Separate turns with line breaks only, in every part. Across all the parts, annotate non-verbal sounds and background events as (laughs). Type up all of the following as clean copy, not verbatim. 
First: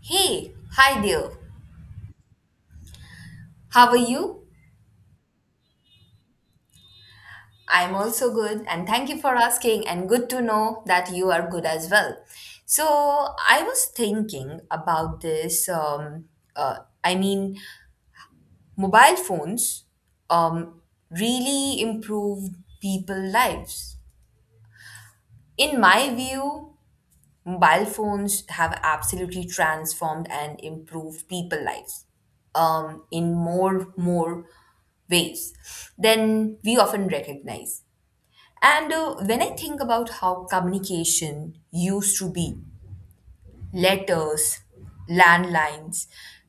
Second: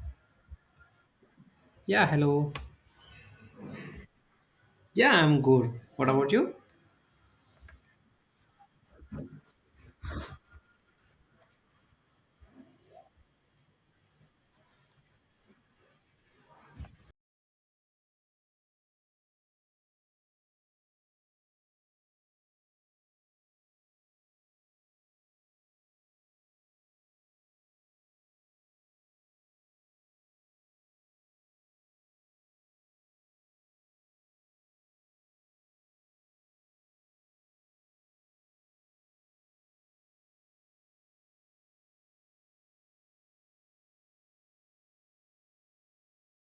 Hey, hi there.
Yeah, hello.
How are you?
Yeah, I'm good. What about you?
I'm also good, and thank you for asking, and good to know that you are good as well. So, I was thinking about this. Uh, I mean, mobile phones um, really improve people's lives. In my view, mobile phones have absolutely transformed and improved people lives, in more ways than we often recognize. And When I think about how communication used to be letters, landlines,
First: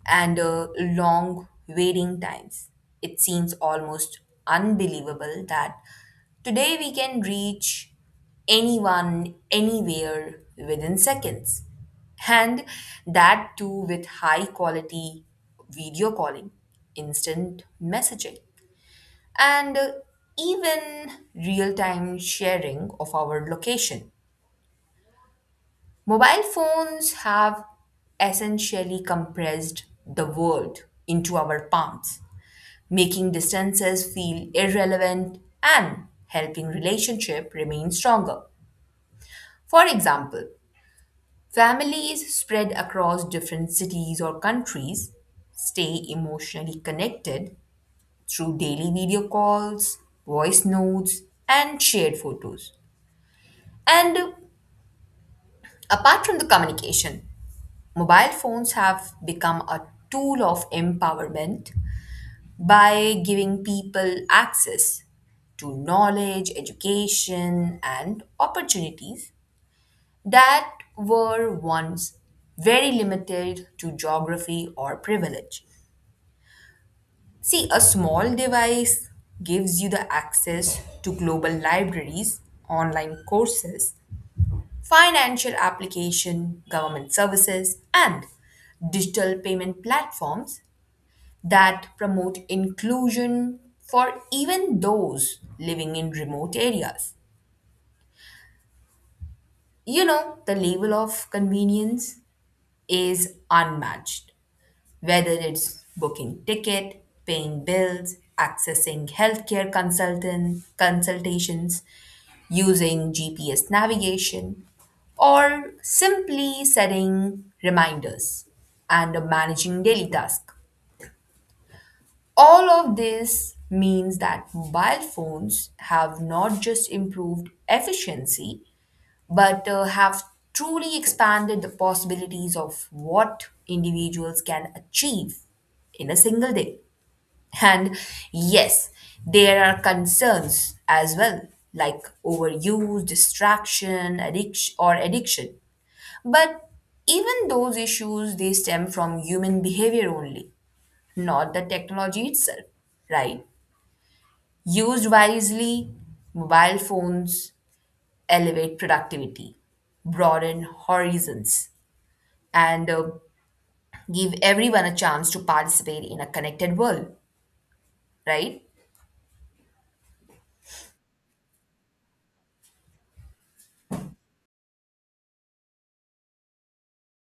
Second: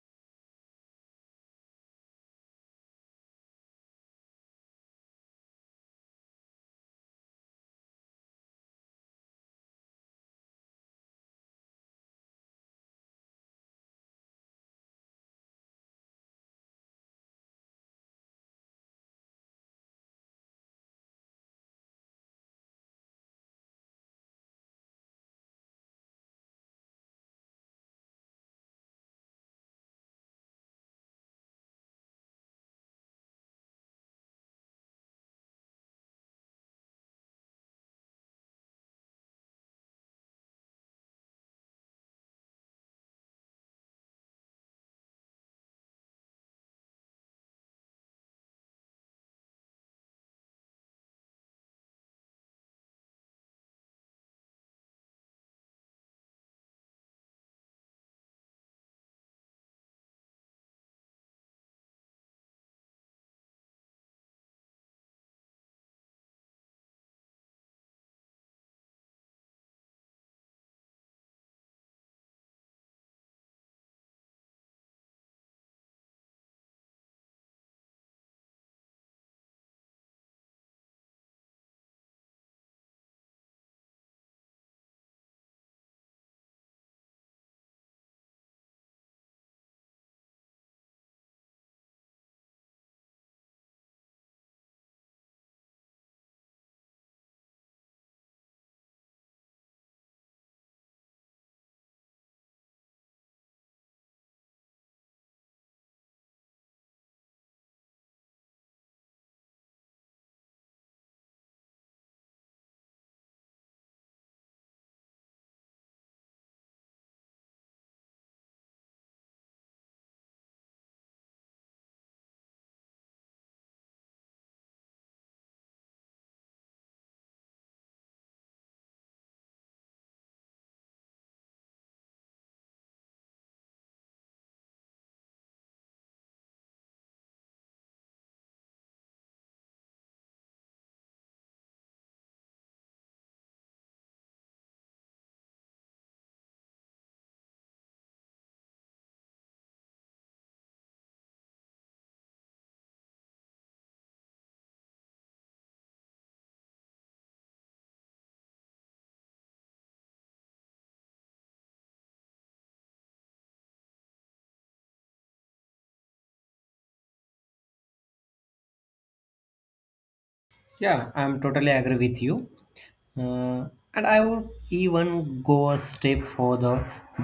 and long waiting times, it seems almost unbelievable that today we can reach anyone, anywhere within seconds. And that too with high quality video calling, instant messaging, and even real time sharing of our location. Mobile phones have essentially compressed the world into our palms, making distances feel irrelevant and helping relationship remain stronger. For example, families spread across different cities or countries stay emotionally connected through daily video calls, voice notes, and shared photos. And apart from the communication, mobile phones have become a tool of empowerment by giving people access to knowledge, education, and opportunities that were once very limited to geography or privilege. See, a small device gives you the access to global libraries, online courses, financial application, government services, and digital payment platforms that promote inclusion for even those living in remote areas. You know, the level of convenience is unmatched, whether it's booking ticket, paying bills, accessing healthcare consultant consultations, using GPS navigation, or simply setting reminders and managing daily tasks. All of this means that mobile phones have not just improved efficiency, but have truly expanded the possibilities of what individuals can achieve in a single day. (laughs) And yes, there are concerns as well, like overuse, distraction, addiction. But even those issues, they stem from human behavior only, not the technology itself, right? Used wisely, mobile phones elevate productivity, broaden horizons, and give everyone a chance to participate in a connected world, right?
Yeah, I'm totally agree with you. And I would even go a step further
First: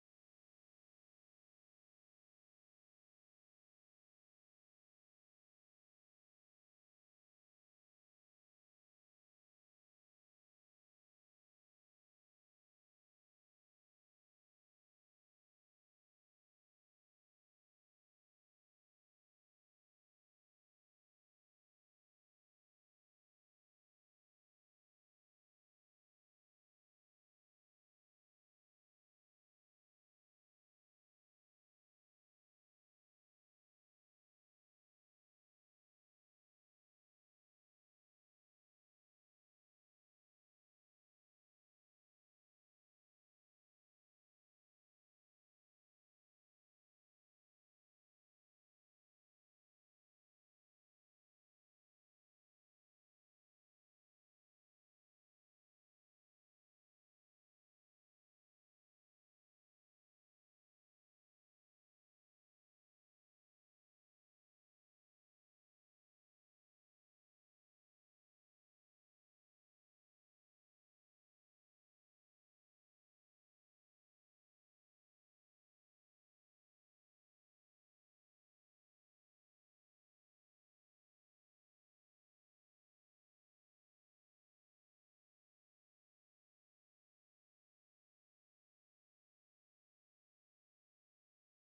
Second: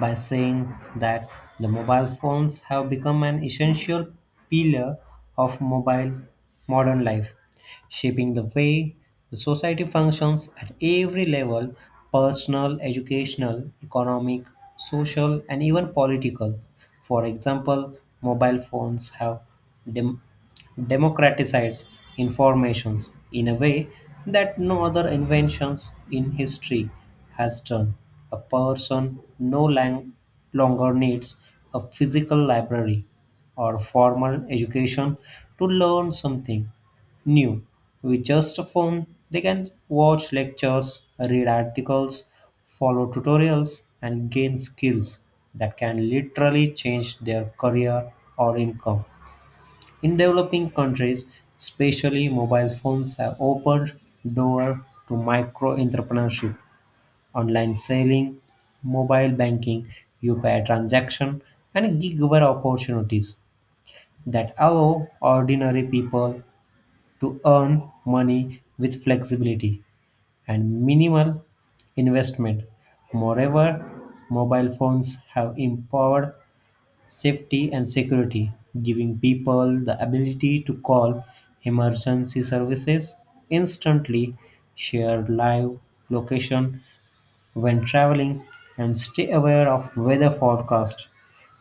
by saying that the mobile phones have become an essential pillar of mobile modern life, shaping the way the society functions at every level personal, educational, economic, social, and even political. For example, mobile phones have dem- democratizes informations in a way that no other inventions in history has done. A person no lang- longer needs a physical library or formal education to learn something new. With just a phone, they can watch lectures, read articles, follow tutorials, and gain skills that can literally change their career or income. In developing countries, especially mobile phones have opened door to micro entrepreneurship, online selling, mobile banking, UPI transaction, and gigware opportunities that allow ordinary people to earn money with flexibility and minimal investment. Moreover, mobile phones have empowered safety and security, giving people the ability to call emergency services instantly, share live location when traveling, and stay aware of weather forecast,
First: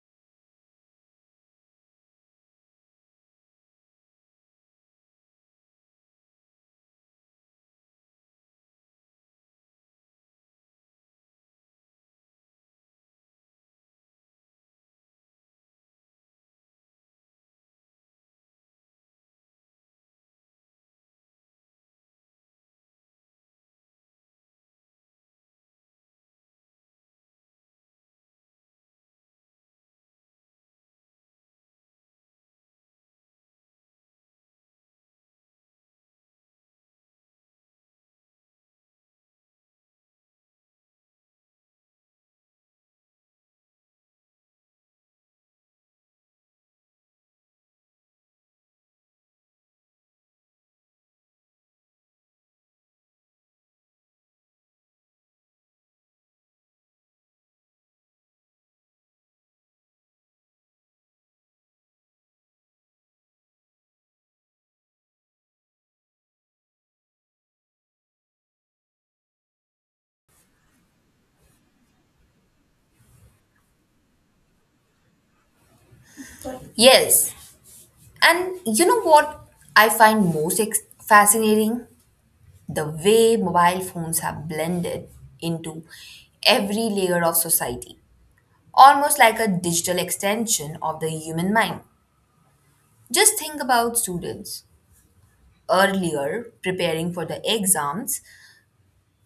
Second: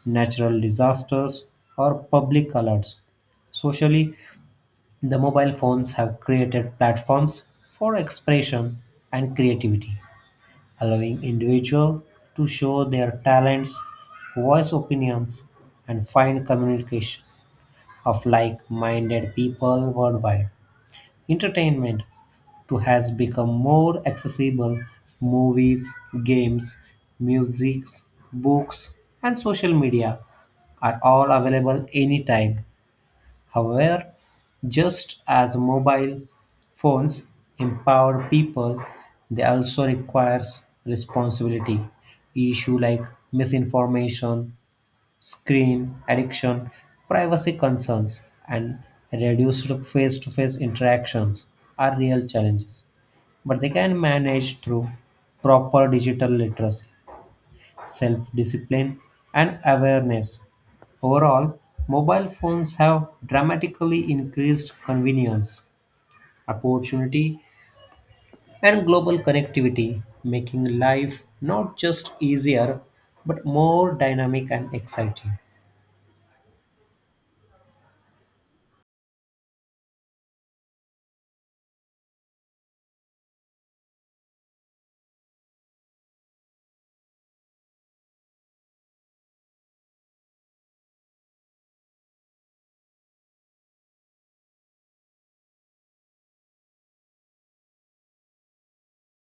natural disasters, or public alerts. Socially, the mobile phones have created platforms for expression and creativity allowing individuals to show their talents, voice opinions, and find communication of like-minded people worldwide. Entertainment too has become more accessible. Movies, games, music, books, and social media are all available anytime. However, just as mobile phones empower people, they also requires responsibility. Issue like misinformation, screen addiction, privacy concerns, and reduced face-to-face interactions are real challenges, but they can manage through proper digital literacy self discipline, and awareness. Overall, mobile phones have dramatically increased convenience, opportunity, and global connectivity, making life not just easier but more dynamic and exciting.
Yes. And you know what I find most fascinating? The way mobile phones have blended into every layer of society, almost like a digital extension of the human mind. Just think about students earlier, preparing for the exams,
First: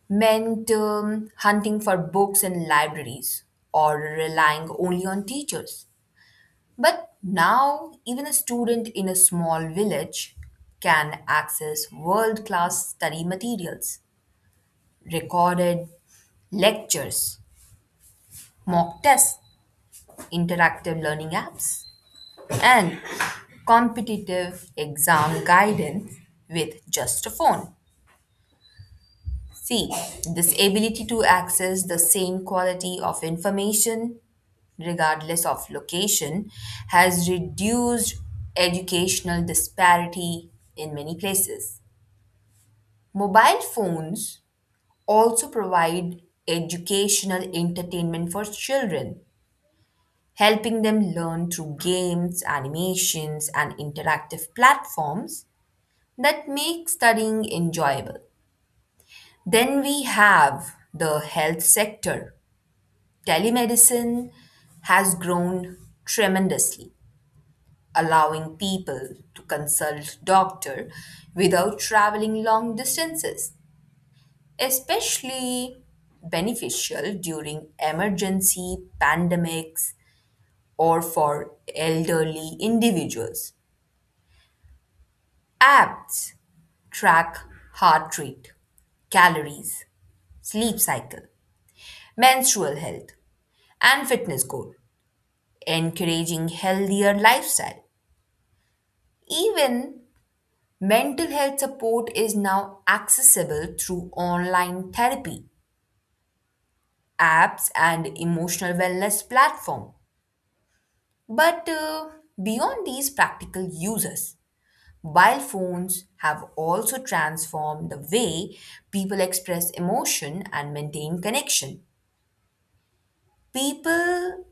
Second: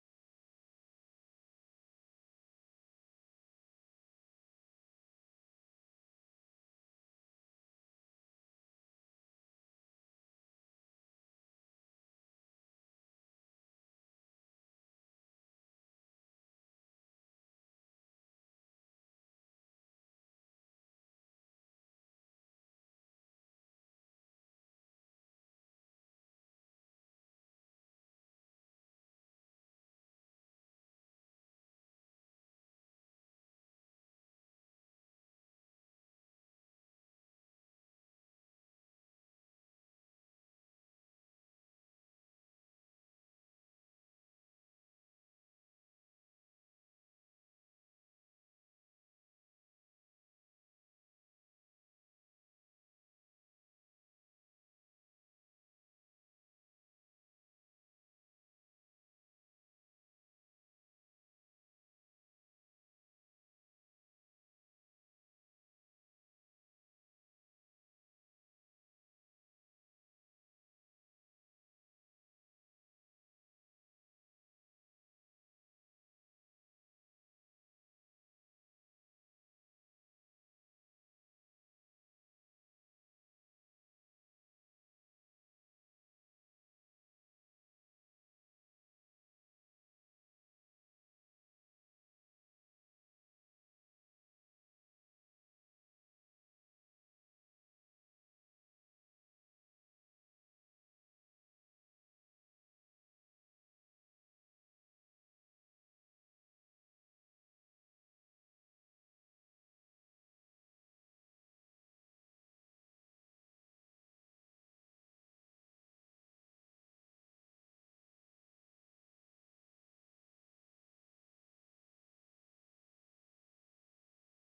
meant hunting for books in libraries or relying only on teachers. But now, even a student in a small village can access world class study materials, recorded lectures, mock tests, interactive learning apps, and competitive exam guidance with just a phone. See, this ability to access the same quality of information, regardless of location, has reduced educational disparity in many places. Mobile phones also provide educational entertainment for children, helping them learn through games, animations, and interactive platforms that make studying enjoyable. Then we have the health sector. Telemedicine has grown tremendously, allowing people to consult doctor without traveling long distances, especially beneficial during emergency pandemics or for elderly individuals. Apps track heart rate, calories, sleep cycle, menstrual health, and fitness goal, encouraging healthier lifestyle. Even mental health support is now accessible through online therapy, apps, and emotional wellness platform. But Beyond these practical uses, mobile phones have also transformed the way people express emotion and maintain connection. People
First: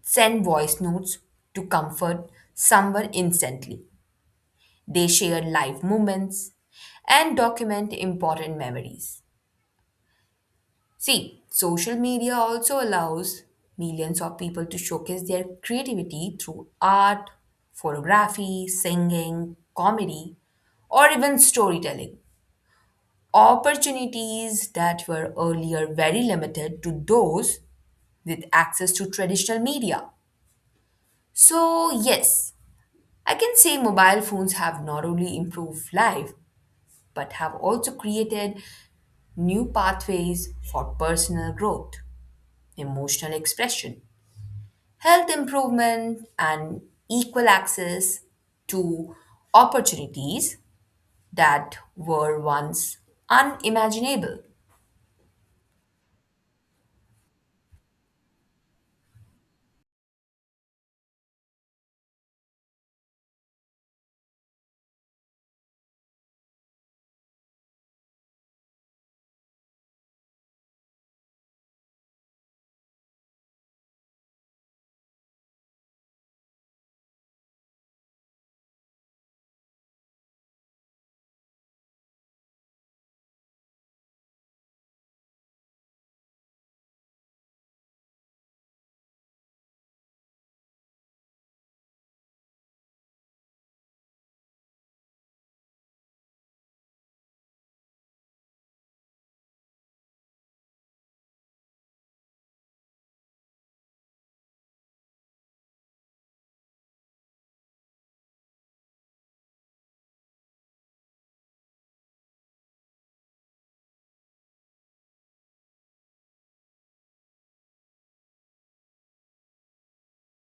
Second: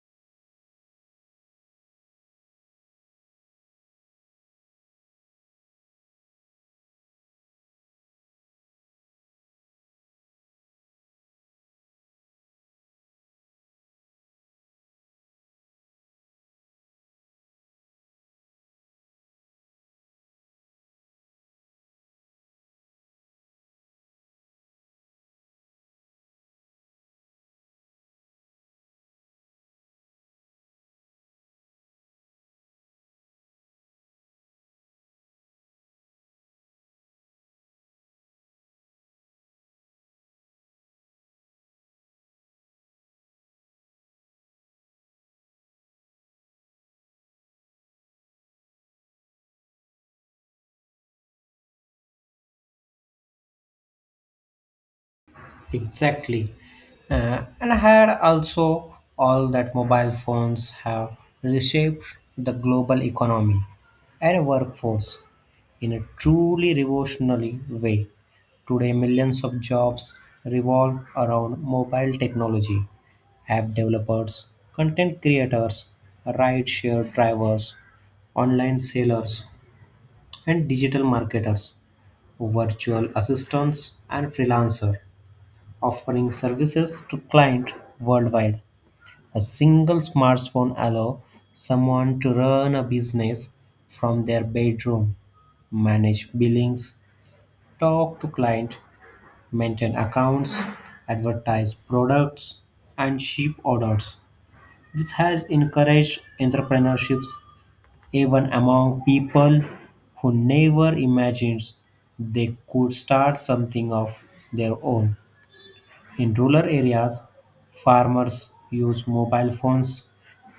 send voice notes to comfort someone instantly. They share life moments and document important memories. See, social media also allows millions of people to showcase their creativity through art, photography, singing, comedy, or even storytelling. Opportunities that were earlier very limited to those with access to traditional media. So, yes, I can say mobile phones have not only improved life but have also created new pathways for personal growth, emotional expression, health improvement, and equal access to opportunities that were once unimaginable.
Exactly. And I had also all that mobile phones have reshaped the global economy and workforce in a truly revolutionary way. Today, millions of jobs revolve around mobile technology. App developers, content creators, rideshare drivers, online sellers, and digital marketers, virtual assistants, and freelancers offering services to clients worldwide. A single smartphone allows someone to run a business from their bedroom, manage billings, talk to clients, maintain accounts, advertise products, and ship orders. This has encouraged entrepreneurships even among people who never imagined they could start something of their own. In rural areas, farmers use mobile phones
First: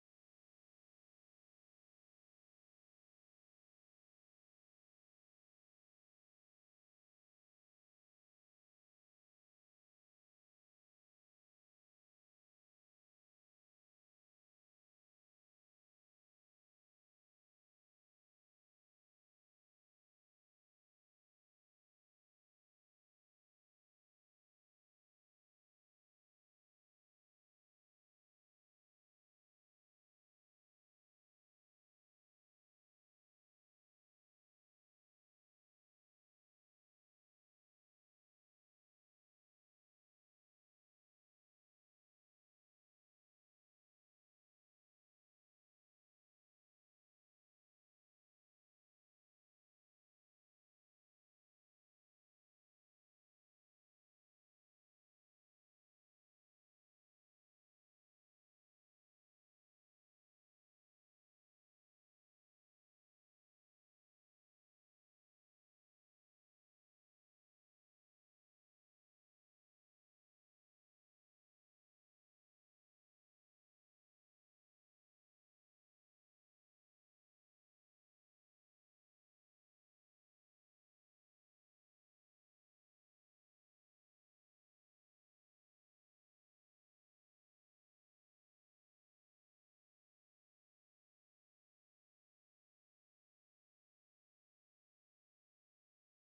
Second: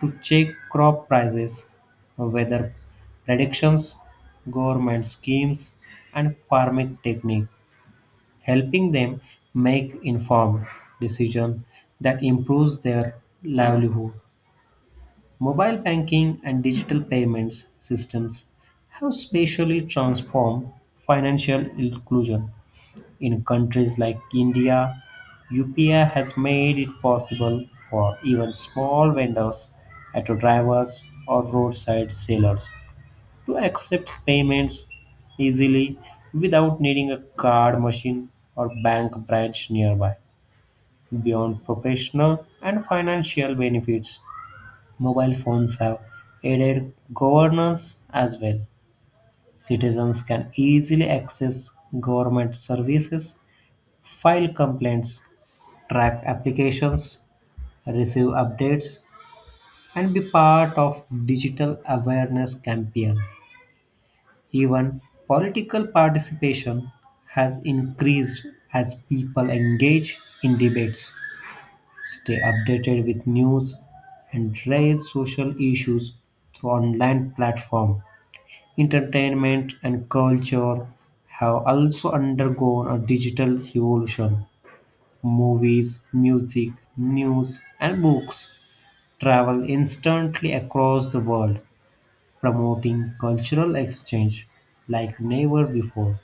to check crop prices, weather predictions, government schemes, and farming technique, helping them make informed decisions that improves their livelihood. Mobile banking and digital payments systems have spatially transformed financial inclusion in countries like India, UPI has made it possible for even small vendors, auto drivers, or roadside sellers to accept payments easily without needing a card machine or bank branch nearby. Beyond professional and financial benefits, mobile phones have aided governance as well. Citizens can easily access government services, file complaints, track applications, receive updates, and be part of digital awareness campaign. Even political participation has increased as people engage in debates, stay updated with news, and raise social issues through online platform. Entertainment and culture have also undergone a digital revolution. Movies, music, news, and books travel instantly across the world, promoting cultural exchange like never before.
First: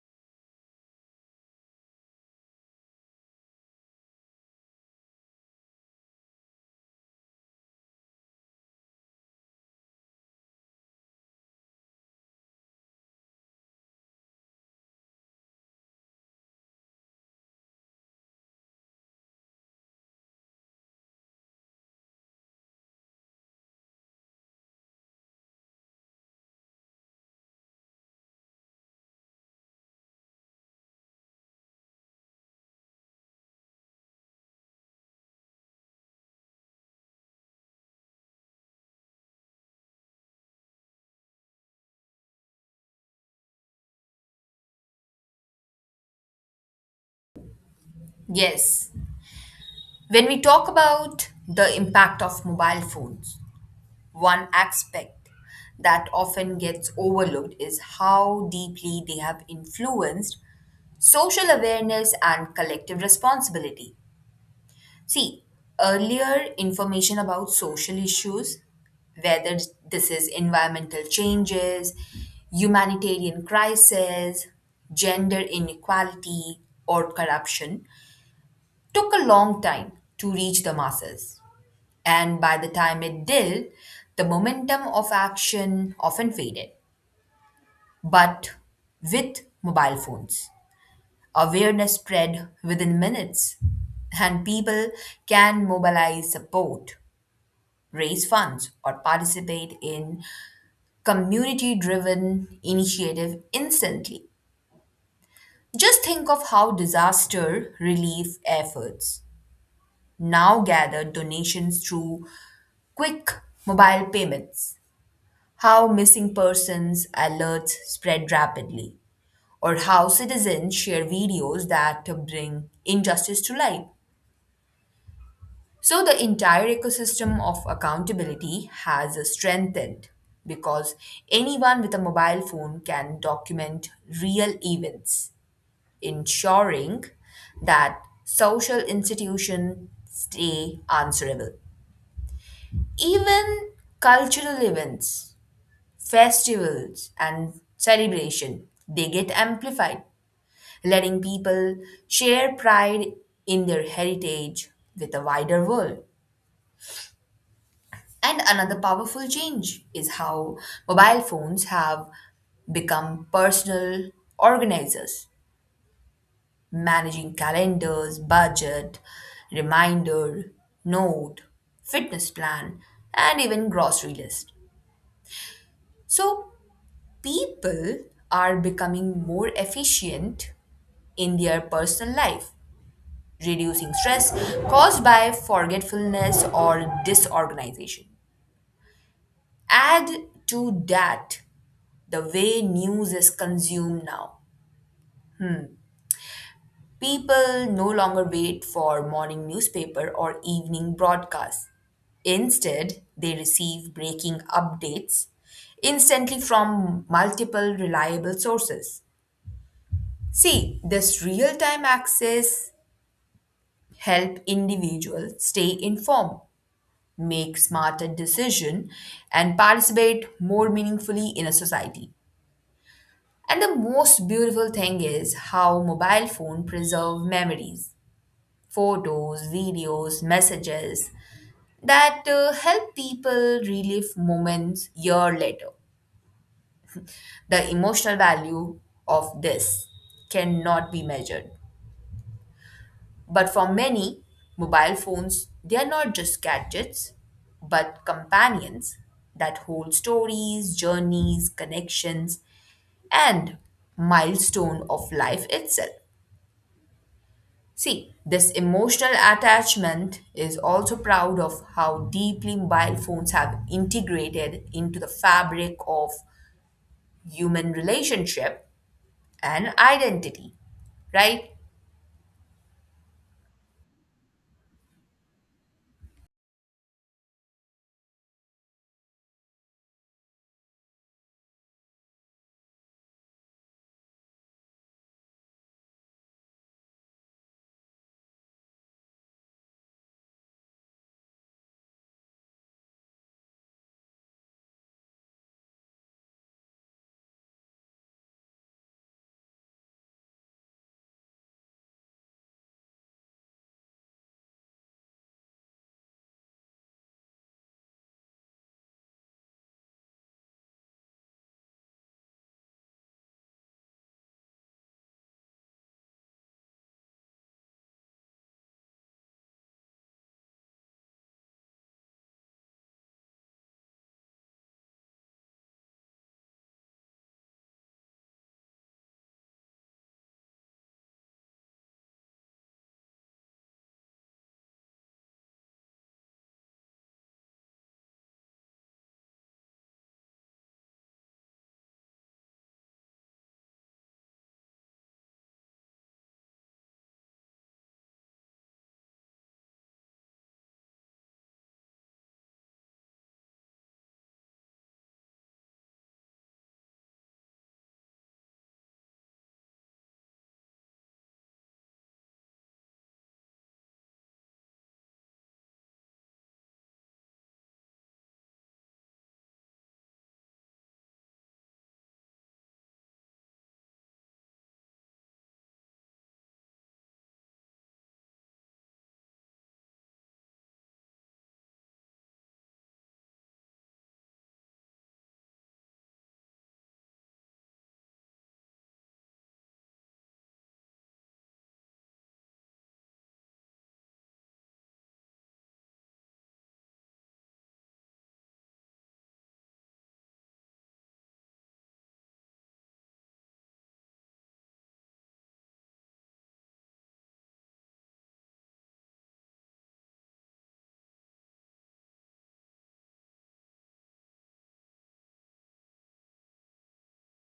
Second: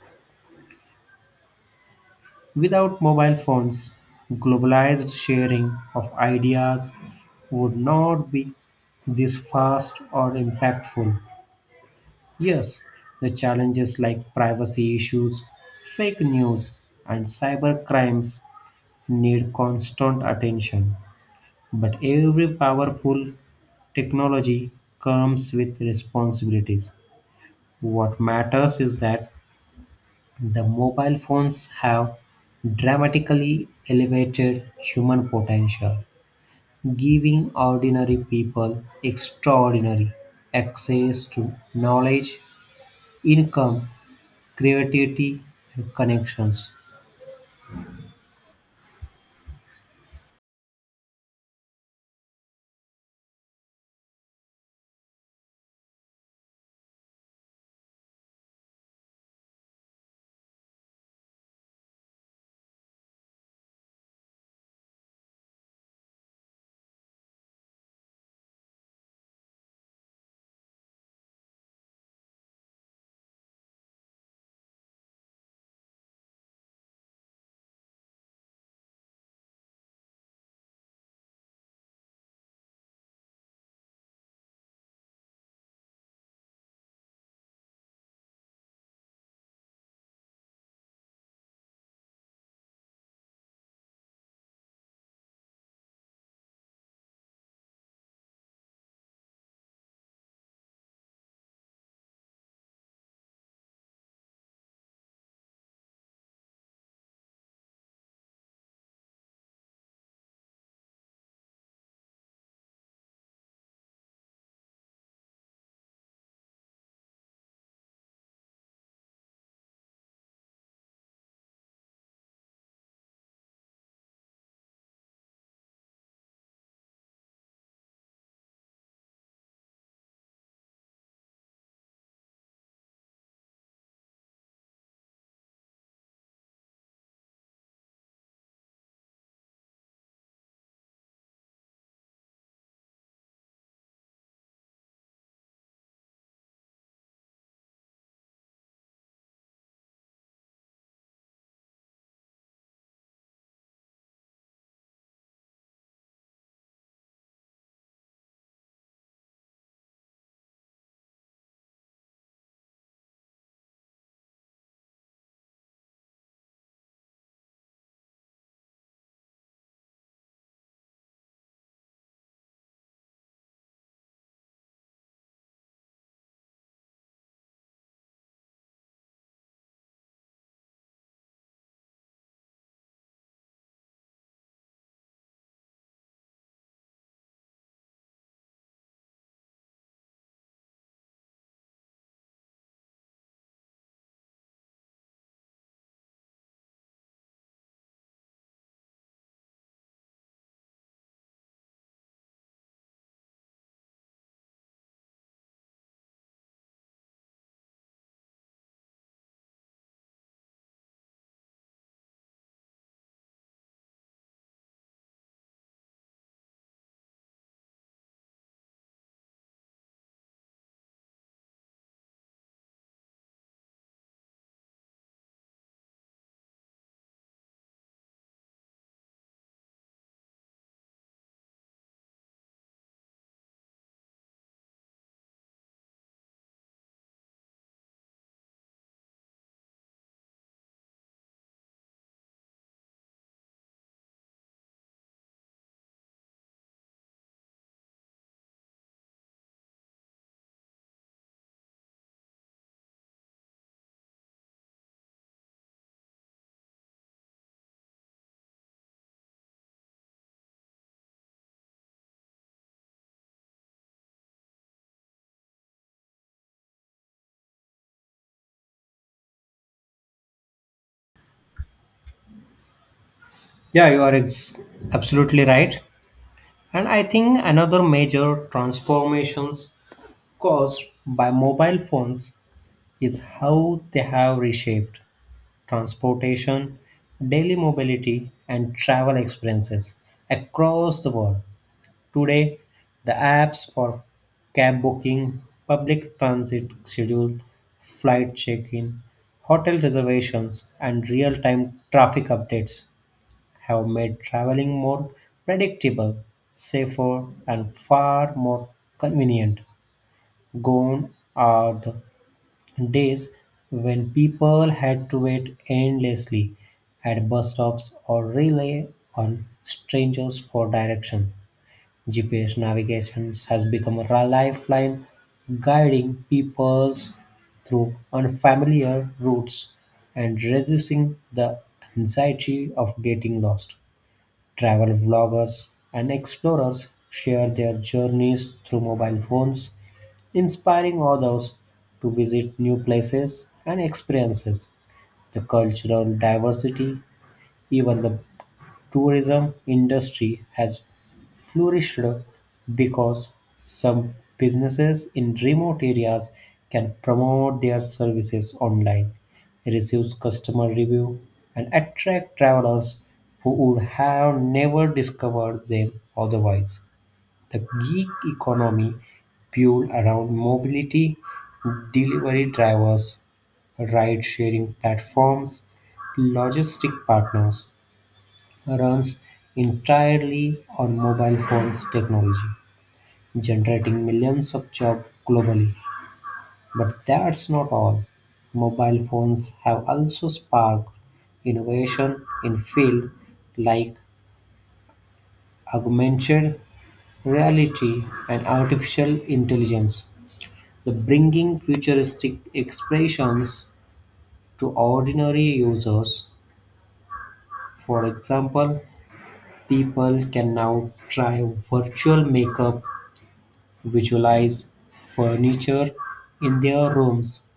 Without mobile phones, globalized sharing of ideas would not be this fast or impactful. Yes, the challenges like privacy issues, fake news, and cyber crimes need constant attention. But every powerful technology comes with responsibilities. What matters is that the mobile phones have dramatically elevated human potential, giving ordinary people extraordinary access to knowledge, income, creativity, and connections.
Yes, when we talk about the impact of mobile phones, one aspect that often gets overlooked is how deeply they have influenced social awareness and collective responsibility. See, earlier information about social issues, whether this is environmental changes, humanitarian crisis, gender inequality, or corruption, took a long time to reach the masses. And by the time it did, the momentum of action often faded. But with mobile phones, awareness spread within minutes, and people can mobilize support, raise funds, or participate in community driven initiative instantly. Just think of how disaster relief efforts now gather donations through quick mobile payments, how missing persons alerts spread rapidly, or how citizens share videos that bring injustice to light. So the entire ecosystem of accountability has strengthened because anyone with a mobile phone can document real events, ensuring that social institutions stay answerable. Even cultural events, festivals, and celebration, they get amplified, letting people share pride in their heritage with the wider world. And another powerful change is how mobile phones have become personal organizers, managing calendars, budget, reminder, note, fitness plan, and even grocery list. So, people are becoming more efficient in their personal life, reducing stress caused by forgetfulness or disorganization. Add to that the way news is consumed now. People no longer wait for morning newspaper or evening broadcasts. Instead, they receive breaking updates instantly from multiple reliable sources. See, this real-time access help individuals stay informed, make smarter decision, and participate more meaningfully in a society. And the most beautiful thing is how mobile phone preserve memories: photos, videos, messages that help people relive moments year later. The emotional value of this cannot be measured. But for many, mobile phones, they are not just gadgets, but companions that hold stories, journeys, connections, and milestone of life itself. See, this emotional attachment is also proud of how deeply mobile phones have integrated into the fabric of human relationship and identity, right?
Yeah, absolutely right. And I think another major transformations caused by mobile phones is how they have reshaped transportation, daily mobility, and travel experiences across the world. Today, the apps for cab booking, public transit schedule, flight check in, hotel reservations, and real time traffic updates have made traveling more predictable, safer, and far more convenient. Gone are the days when people had to wait endlessly at bus stops or rely on strangers for direction. GPS navigation has become a lifeline guiding peoples through unfamiliar routes and reducing the anxiety of getting lost. Travel vloggers and explorers share their journeys through mobile phones, inspiring others to visit new places and experiences. The cultural diversity, even the tourism industry has flourished because some businesses in remote areas can promote their services online, receive customer review, and attract travelers who would have never discovered them otherwise. The gig economy built around mobility, delivery drivers, ride sharing platforms, logistic partners, runs entirely on mobile phones technology, generating millions of jobs globally. But that's not all. Mobile phones have also sparked innovation in fields like augmented reality and artificial intelligence, the bringing futuristic expressions to ordinary users. For example, people can now try virtual makeup visualize furniture in their rooms,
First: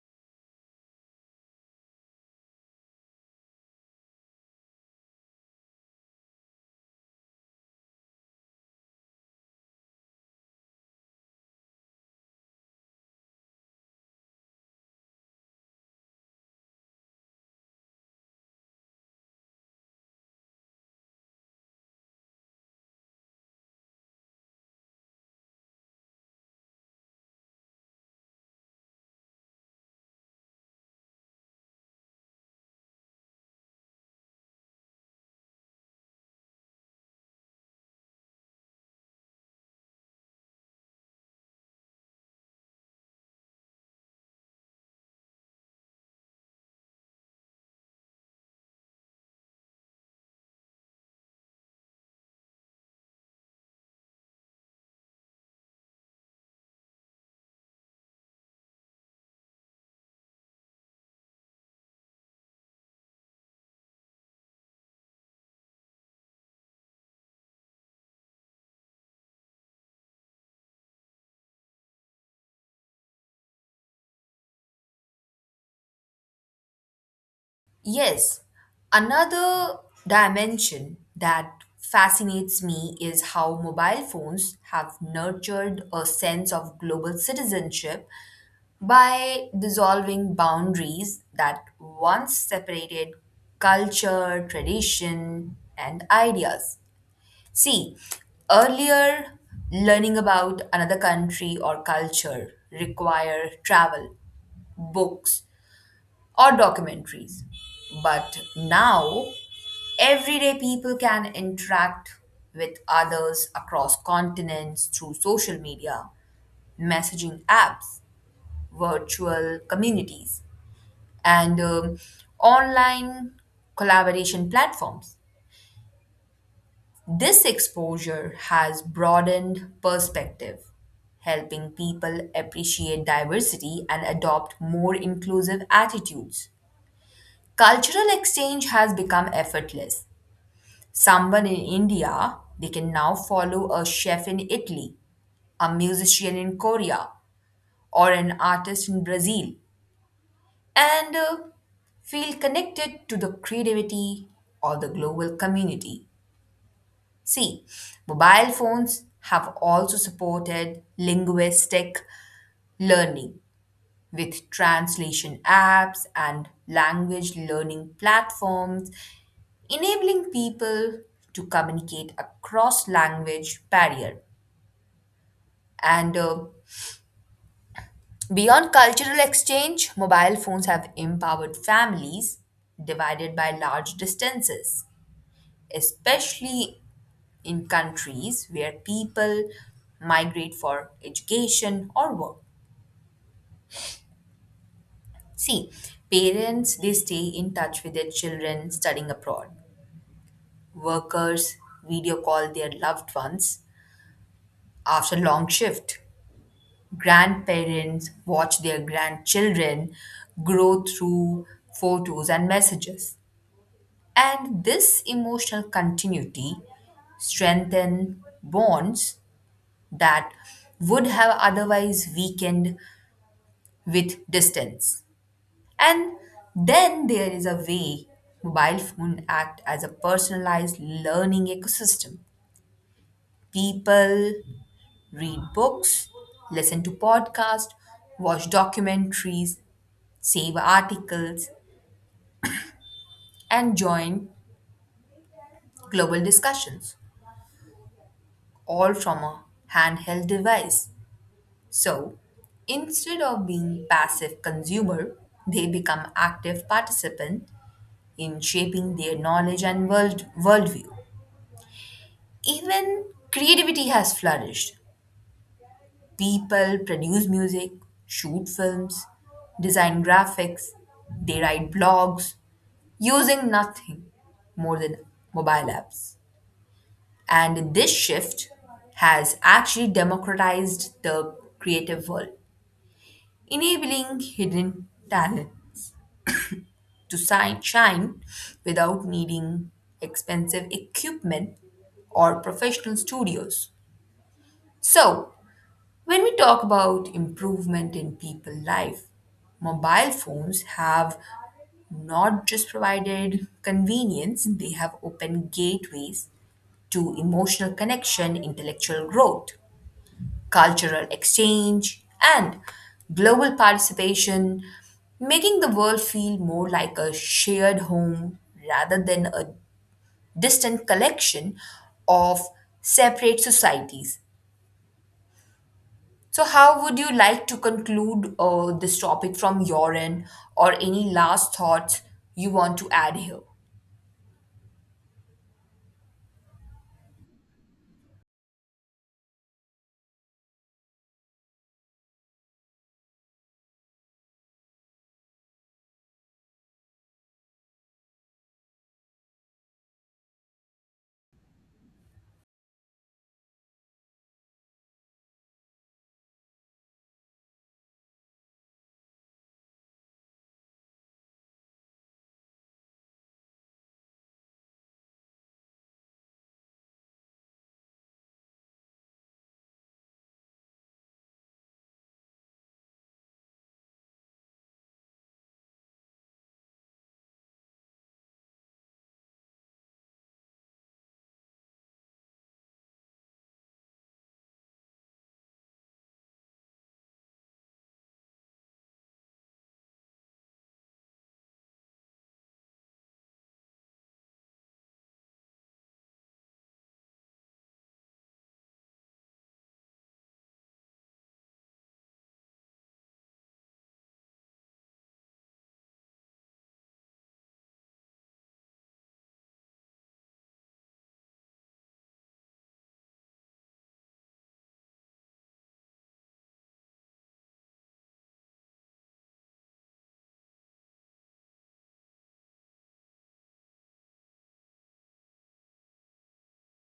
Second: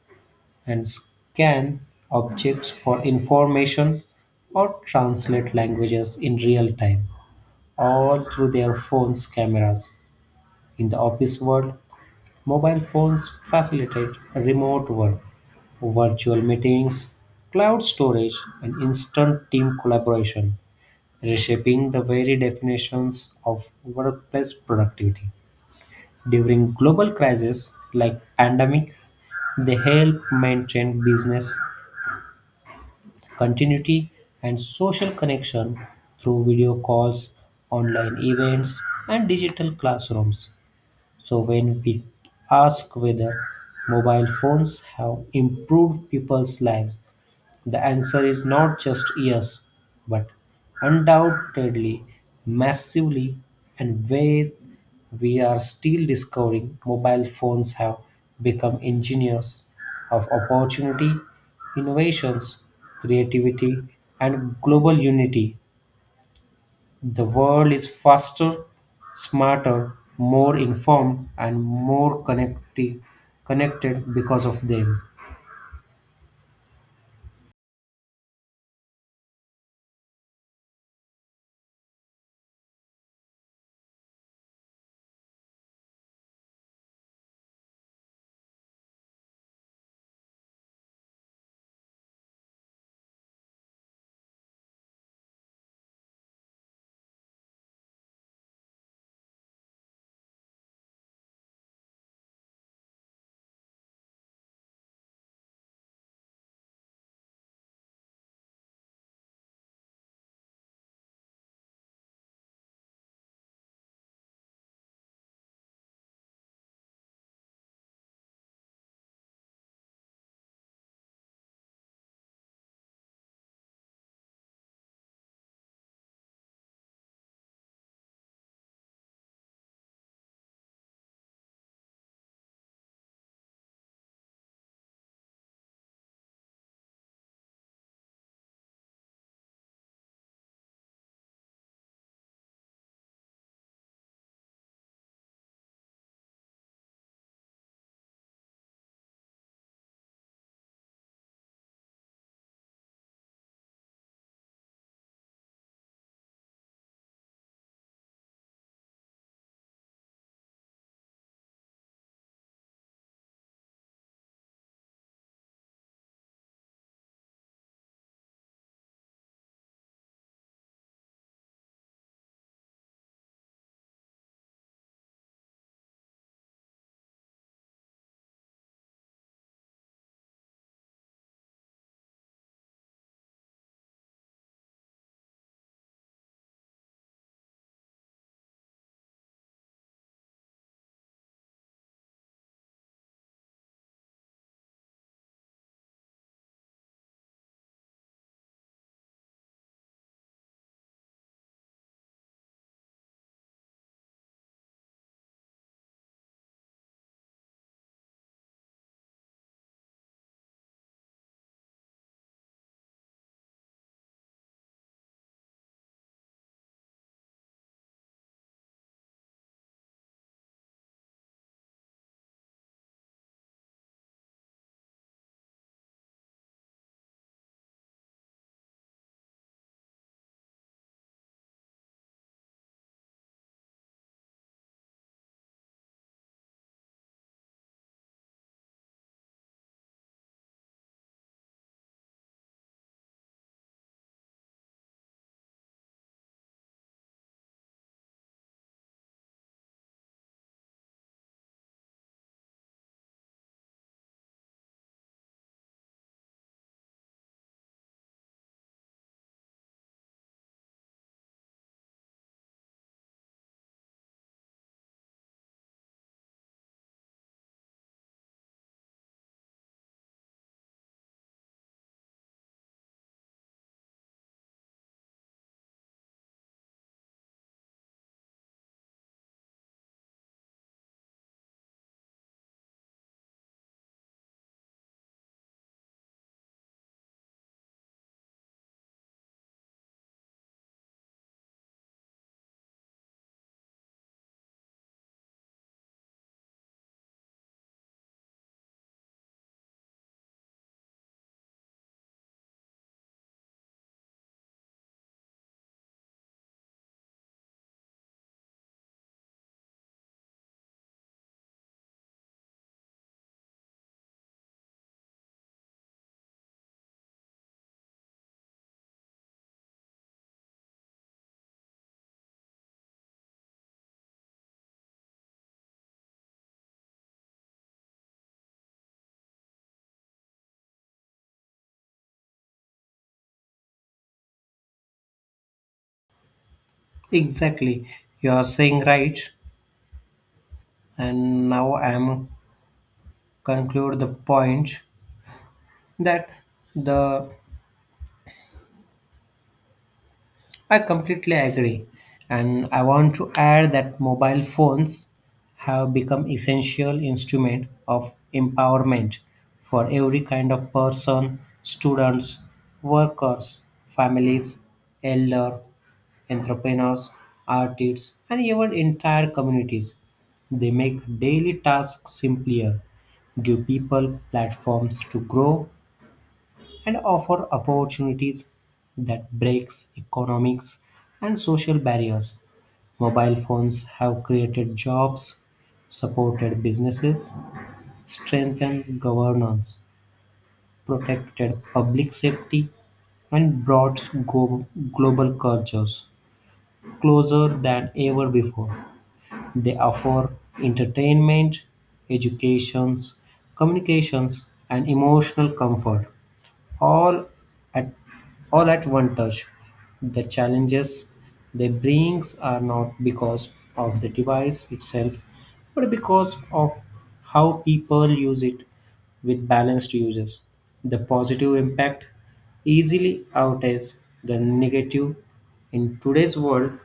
and scan objects for information or translate languages in real time, all through their phones' cameras. In the office world, mobile phones facilitate remote work, virtual meetings, cloud storage, and instant team collaboration, reshaping the very definitions of workplace productivity. During global crises like pandemic, they help maintain business continuity and social connection through video calls, online events, and digital classrooms. So when we ask whether mobile phones have improved people's lives, the answer is not just yes, but undoubtedly, massively, and where we are still discovering mobile phones have become engineers of opportunity, innovations, creativity, and global unity. The world is faster, smarter, more informed, and more connected because of them.
Yes, another dimension that fascinates me is how mobile phones have nurtured a sense of global citizenship by dissolving boundaries that once separated culture, tradition, and ideas. See, earlier, learning about another country or culture require travel, books, or documentaries. But now, everyday people can interact with others across continents through social media, messaging apps, virtual communities, and online collaboration platforms. This exposure has broadened perspective, helping people appreciate diversity and adopt more inclusive attitudes. Cultural exchange has become effortless. Someone in India, they can now follow a chef in Italy, a musician in Korea, or an artist in Brazil, and feel connected to the creativity or the global community. See, mobile phones have also supported linguistic learning with translation apps and language learning platforms, enabling people to communicate across language barrier. And Beyond cultural exchange, mobile phones have empowered families divided by large distances, especially in countries where people migrate for education or work. See, parents they stay in touch with their children studying abroad. Workers video call their loved ones after long shift. Grandparents watch their grandchildren grow through photos and messages. And this emotional continuity strengthen bonds that would have otherwise weakened with distance. And then there is a way mobile phone act as a personalized learning ecosystem. People read books, listen to podcasts, watch documentaries, save articles, and join global discussions, all from a handheld device. So, instead of being passive consumer, they become active participant in shaping their knowledge and worldview. Even creativity has flourished. People produce music, shoot films, design graphics, they write blogs using nothing more than mobile apps. And this shift has actually democratized the creative world, enabling hidden talent to shine without needing expensive equipment or professional studios. So, when we talk about improvement in people's life, mobile phones have not just provided convenience, they have opened gateways to emotional connection, intellectual growth, cultural exchange, and global participation, making the world feel more like a shared home rather than a distant collection of separate societies. So, how would you like to conclude this topic from your end, or any last thoughts you want to add here?
Exactly, you are saying right. And now I am conclude the point that the I completely agree. And I want to add that mobile phones have become essential instrument of empowerment for every kind of person, students, workers, families, elder, entrepreneurs, artists, and even entire communities. They make daily tasks simpler, give people platforms to grow, and offer opportunities that breaks economics and social barriers. Mobile phones have created jobs, supported businesses, strengthened governance, protected public safety, and brought global cultures closer than ever before. They offer entertainment, educations, communications, and emotional comfort all at all at one touch. The challenges they brings are not because of the device itself, but because of how people use it with balanced uses. The positive impact easily outweighs the negative. In today's world,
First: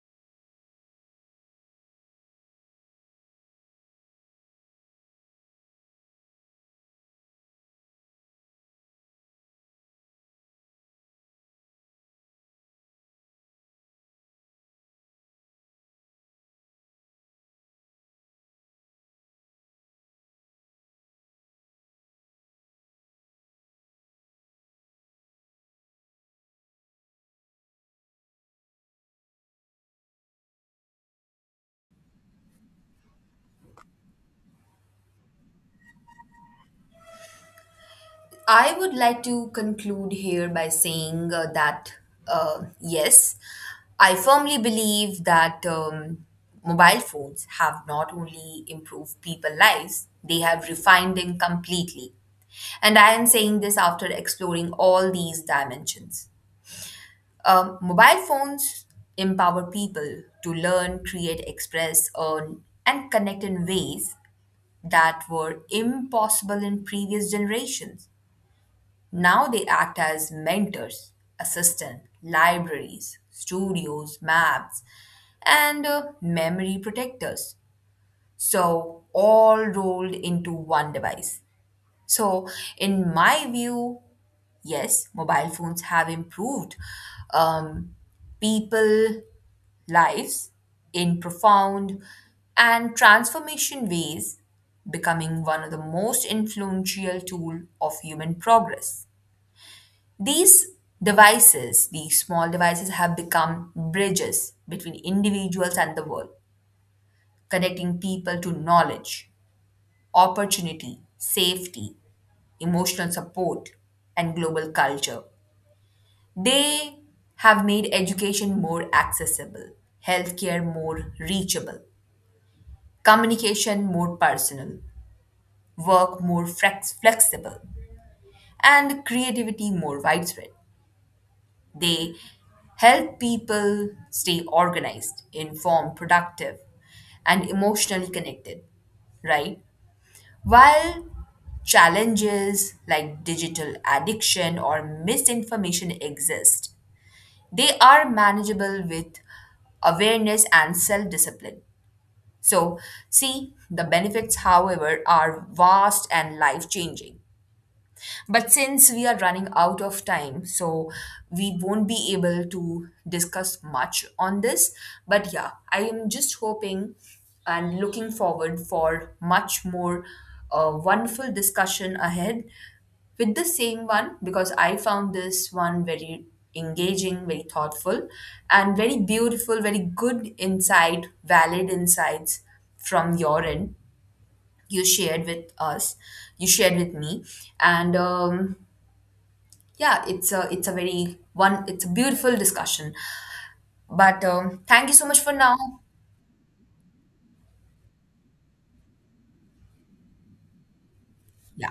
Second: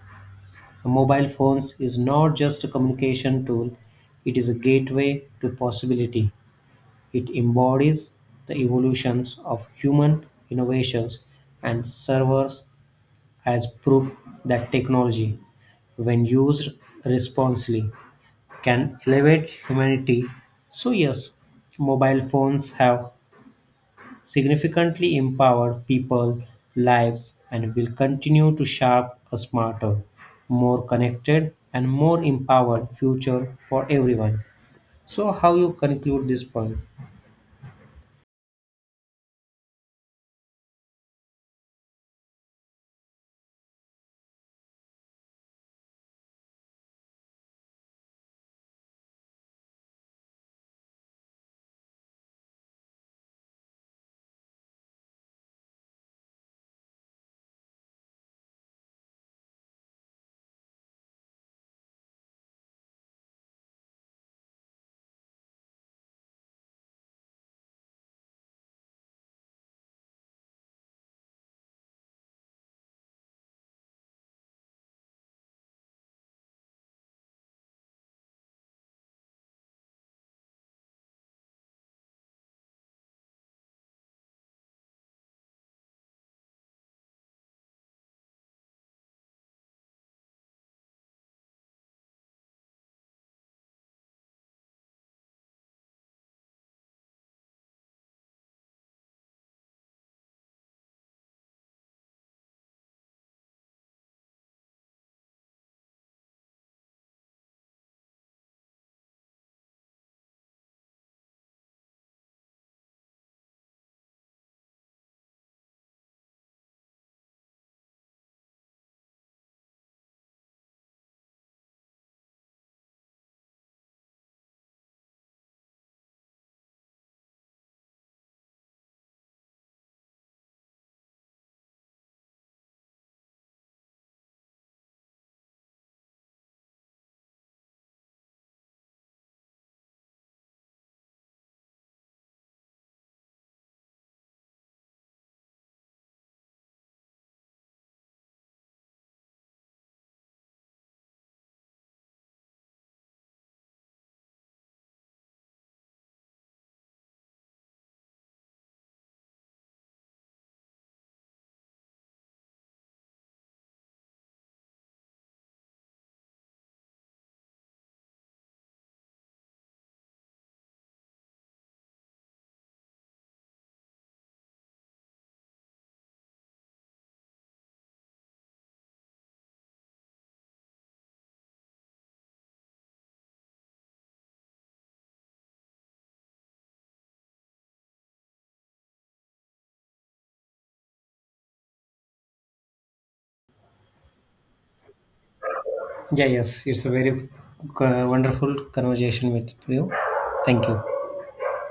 a mobile phones is not just a communication tool, it is a gateway to possibility. It embodies the evolutions of human innovations, and servers has proved that technology, when used responsibly, can elevate humanity. So, yes, mobile phones have significantly empowered people lives and will continue to shape a smarter, more connected and more empowered future for everyone. So how you conclude this point?
I would like to conclude here by saying that yes, I firmly believe that, mobile phones have not only improved people's lives, they have refined them completely. And I am saying this after exploring all these dimensions. Mobile phones empower people to learn, create, express, earn, and connect in ways that were impossible in previous generations. Now they act as mentors, assistants, libraries, studios, maps, and memory protectors. So, all rolled into one device. So, in my view, yes, mobile phones have improved, um, people lives in profound and transformation ways, becoming one of the most influential tool of human progress. These devices, these small devices have become bridges between individuals and the world, connecting people to knowledge, opportunity, safety, emotional support, and global culture. They have made education more accessible, healthcare more reachable, communication more personal, work more flexible, and creativity more widespread. They help people stay organized, informed, productive, and emotionally connected, right? While challenges like digital addiction or misinformation exist, they are manageable with awareness and self discipline. So, see, the benefits, however, are vast and life changing. But since we are running out of time, so we won't be able to discuss much on this. But yeah, I am just hoping and looking forward for much more wonderful discussion ahead with the same one because I found this one very engaging, very thoughtful, and very beautiful, very good insight, valid insights from your end. You shared with us, you shared with me, and yeah, it's a very one it's a beautiful discussion. But thank you so much for now.
Yeah, yes, it's a very wonderful conversation with you. Thank you.
Yeah.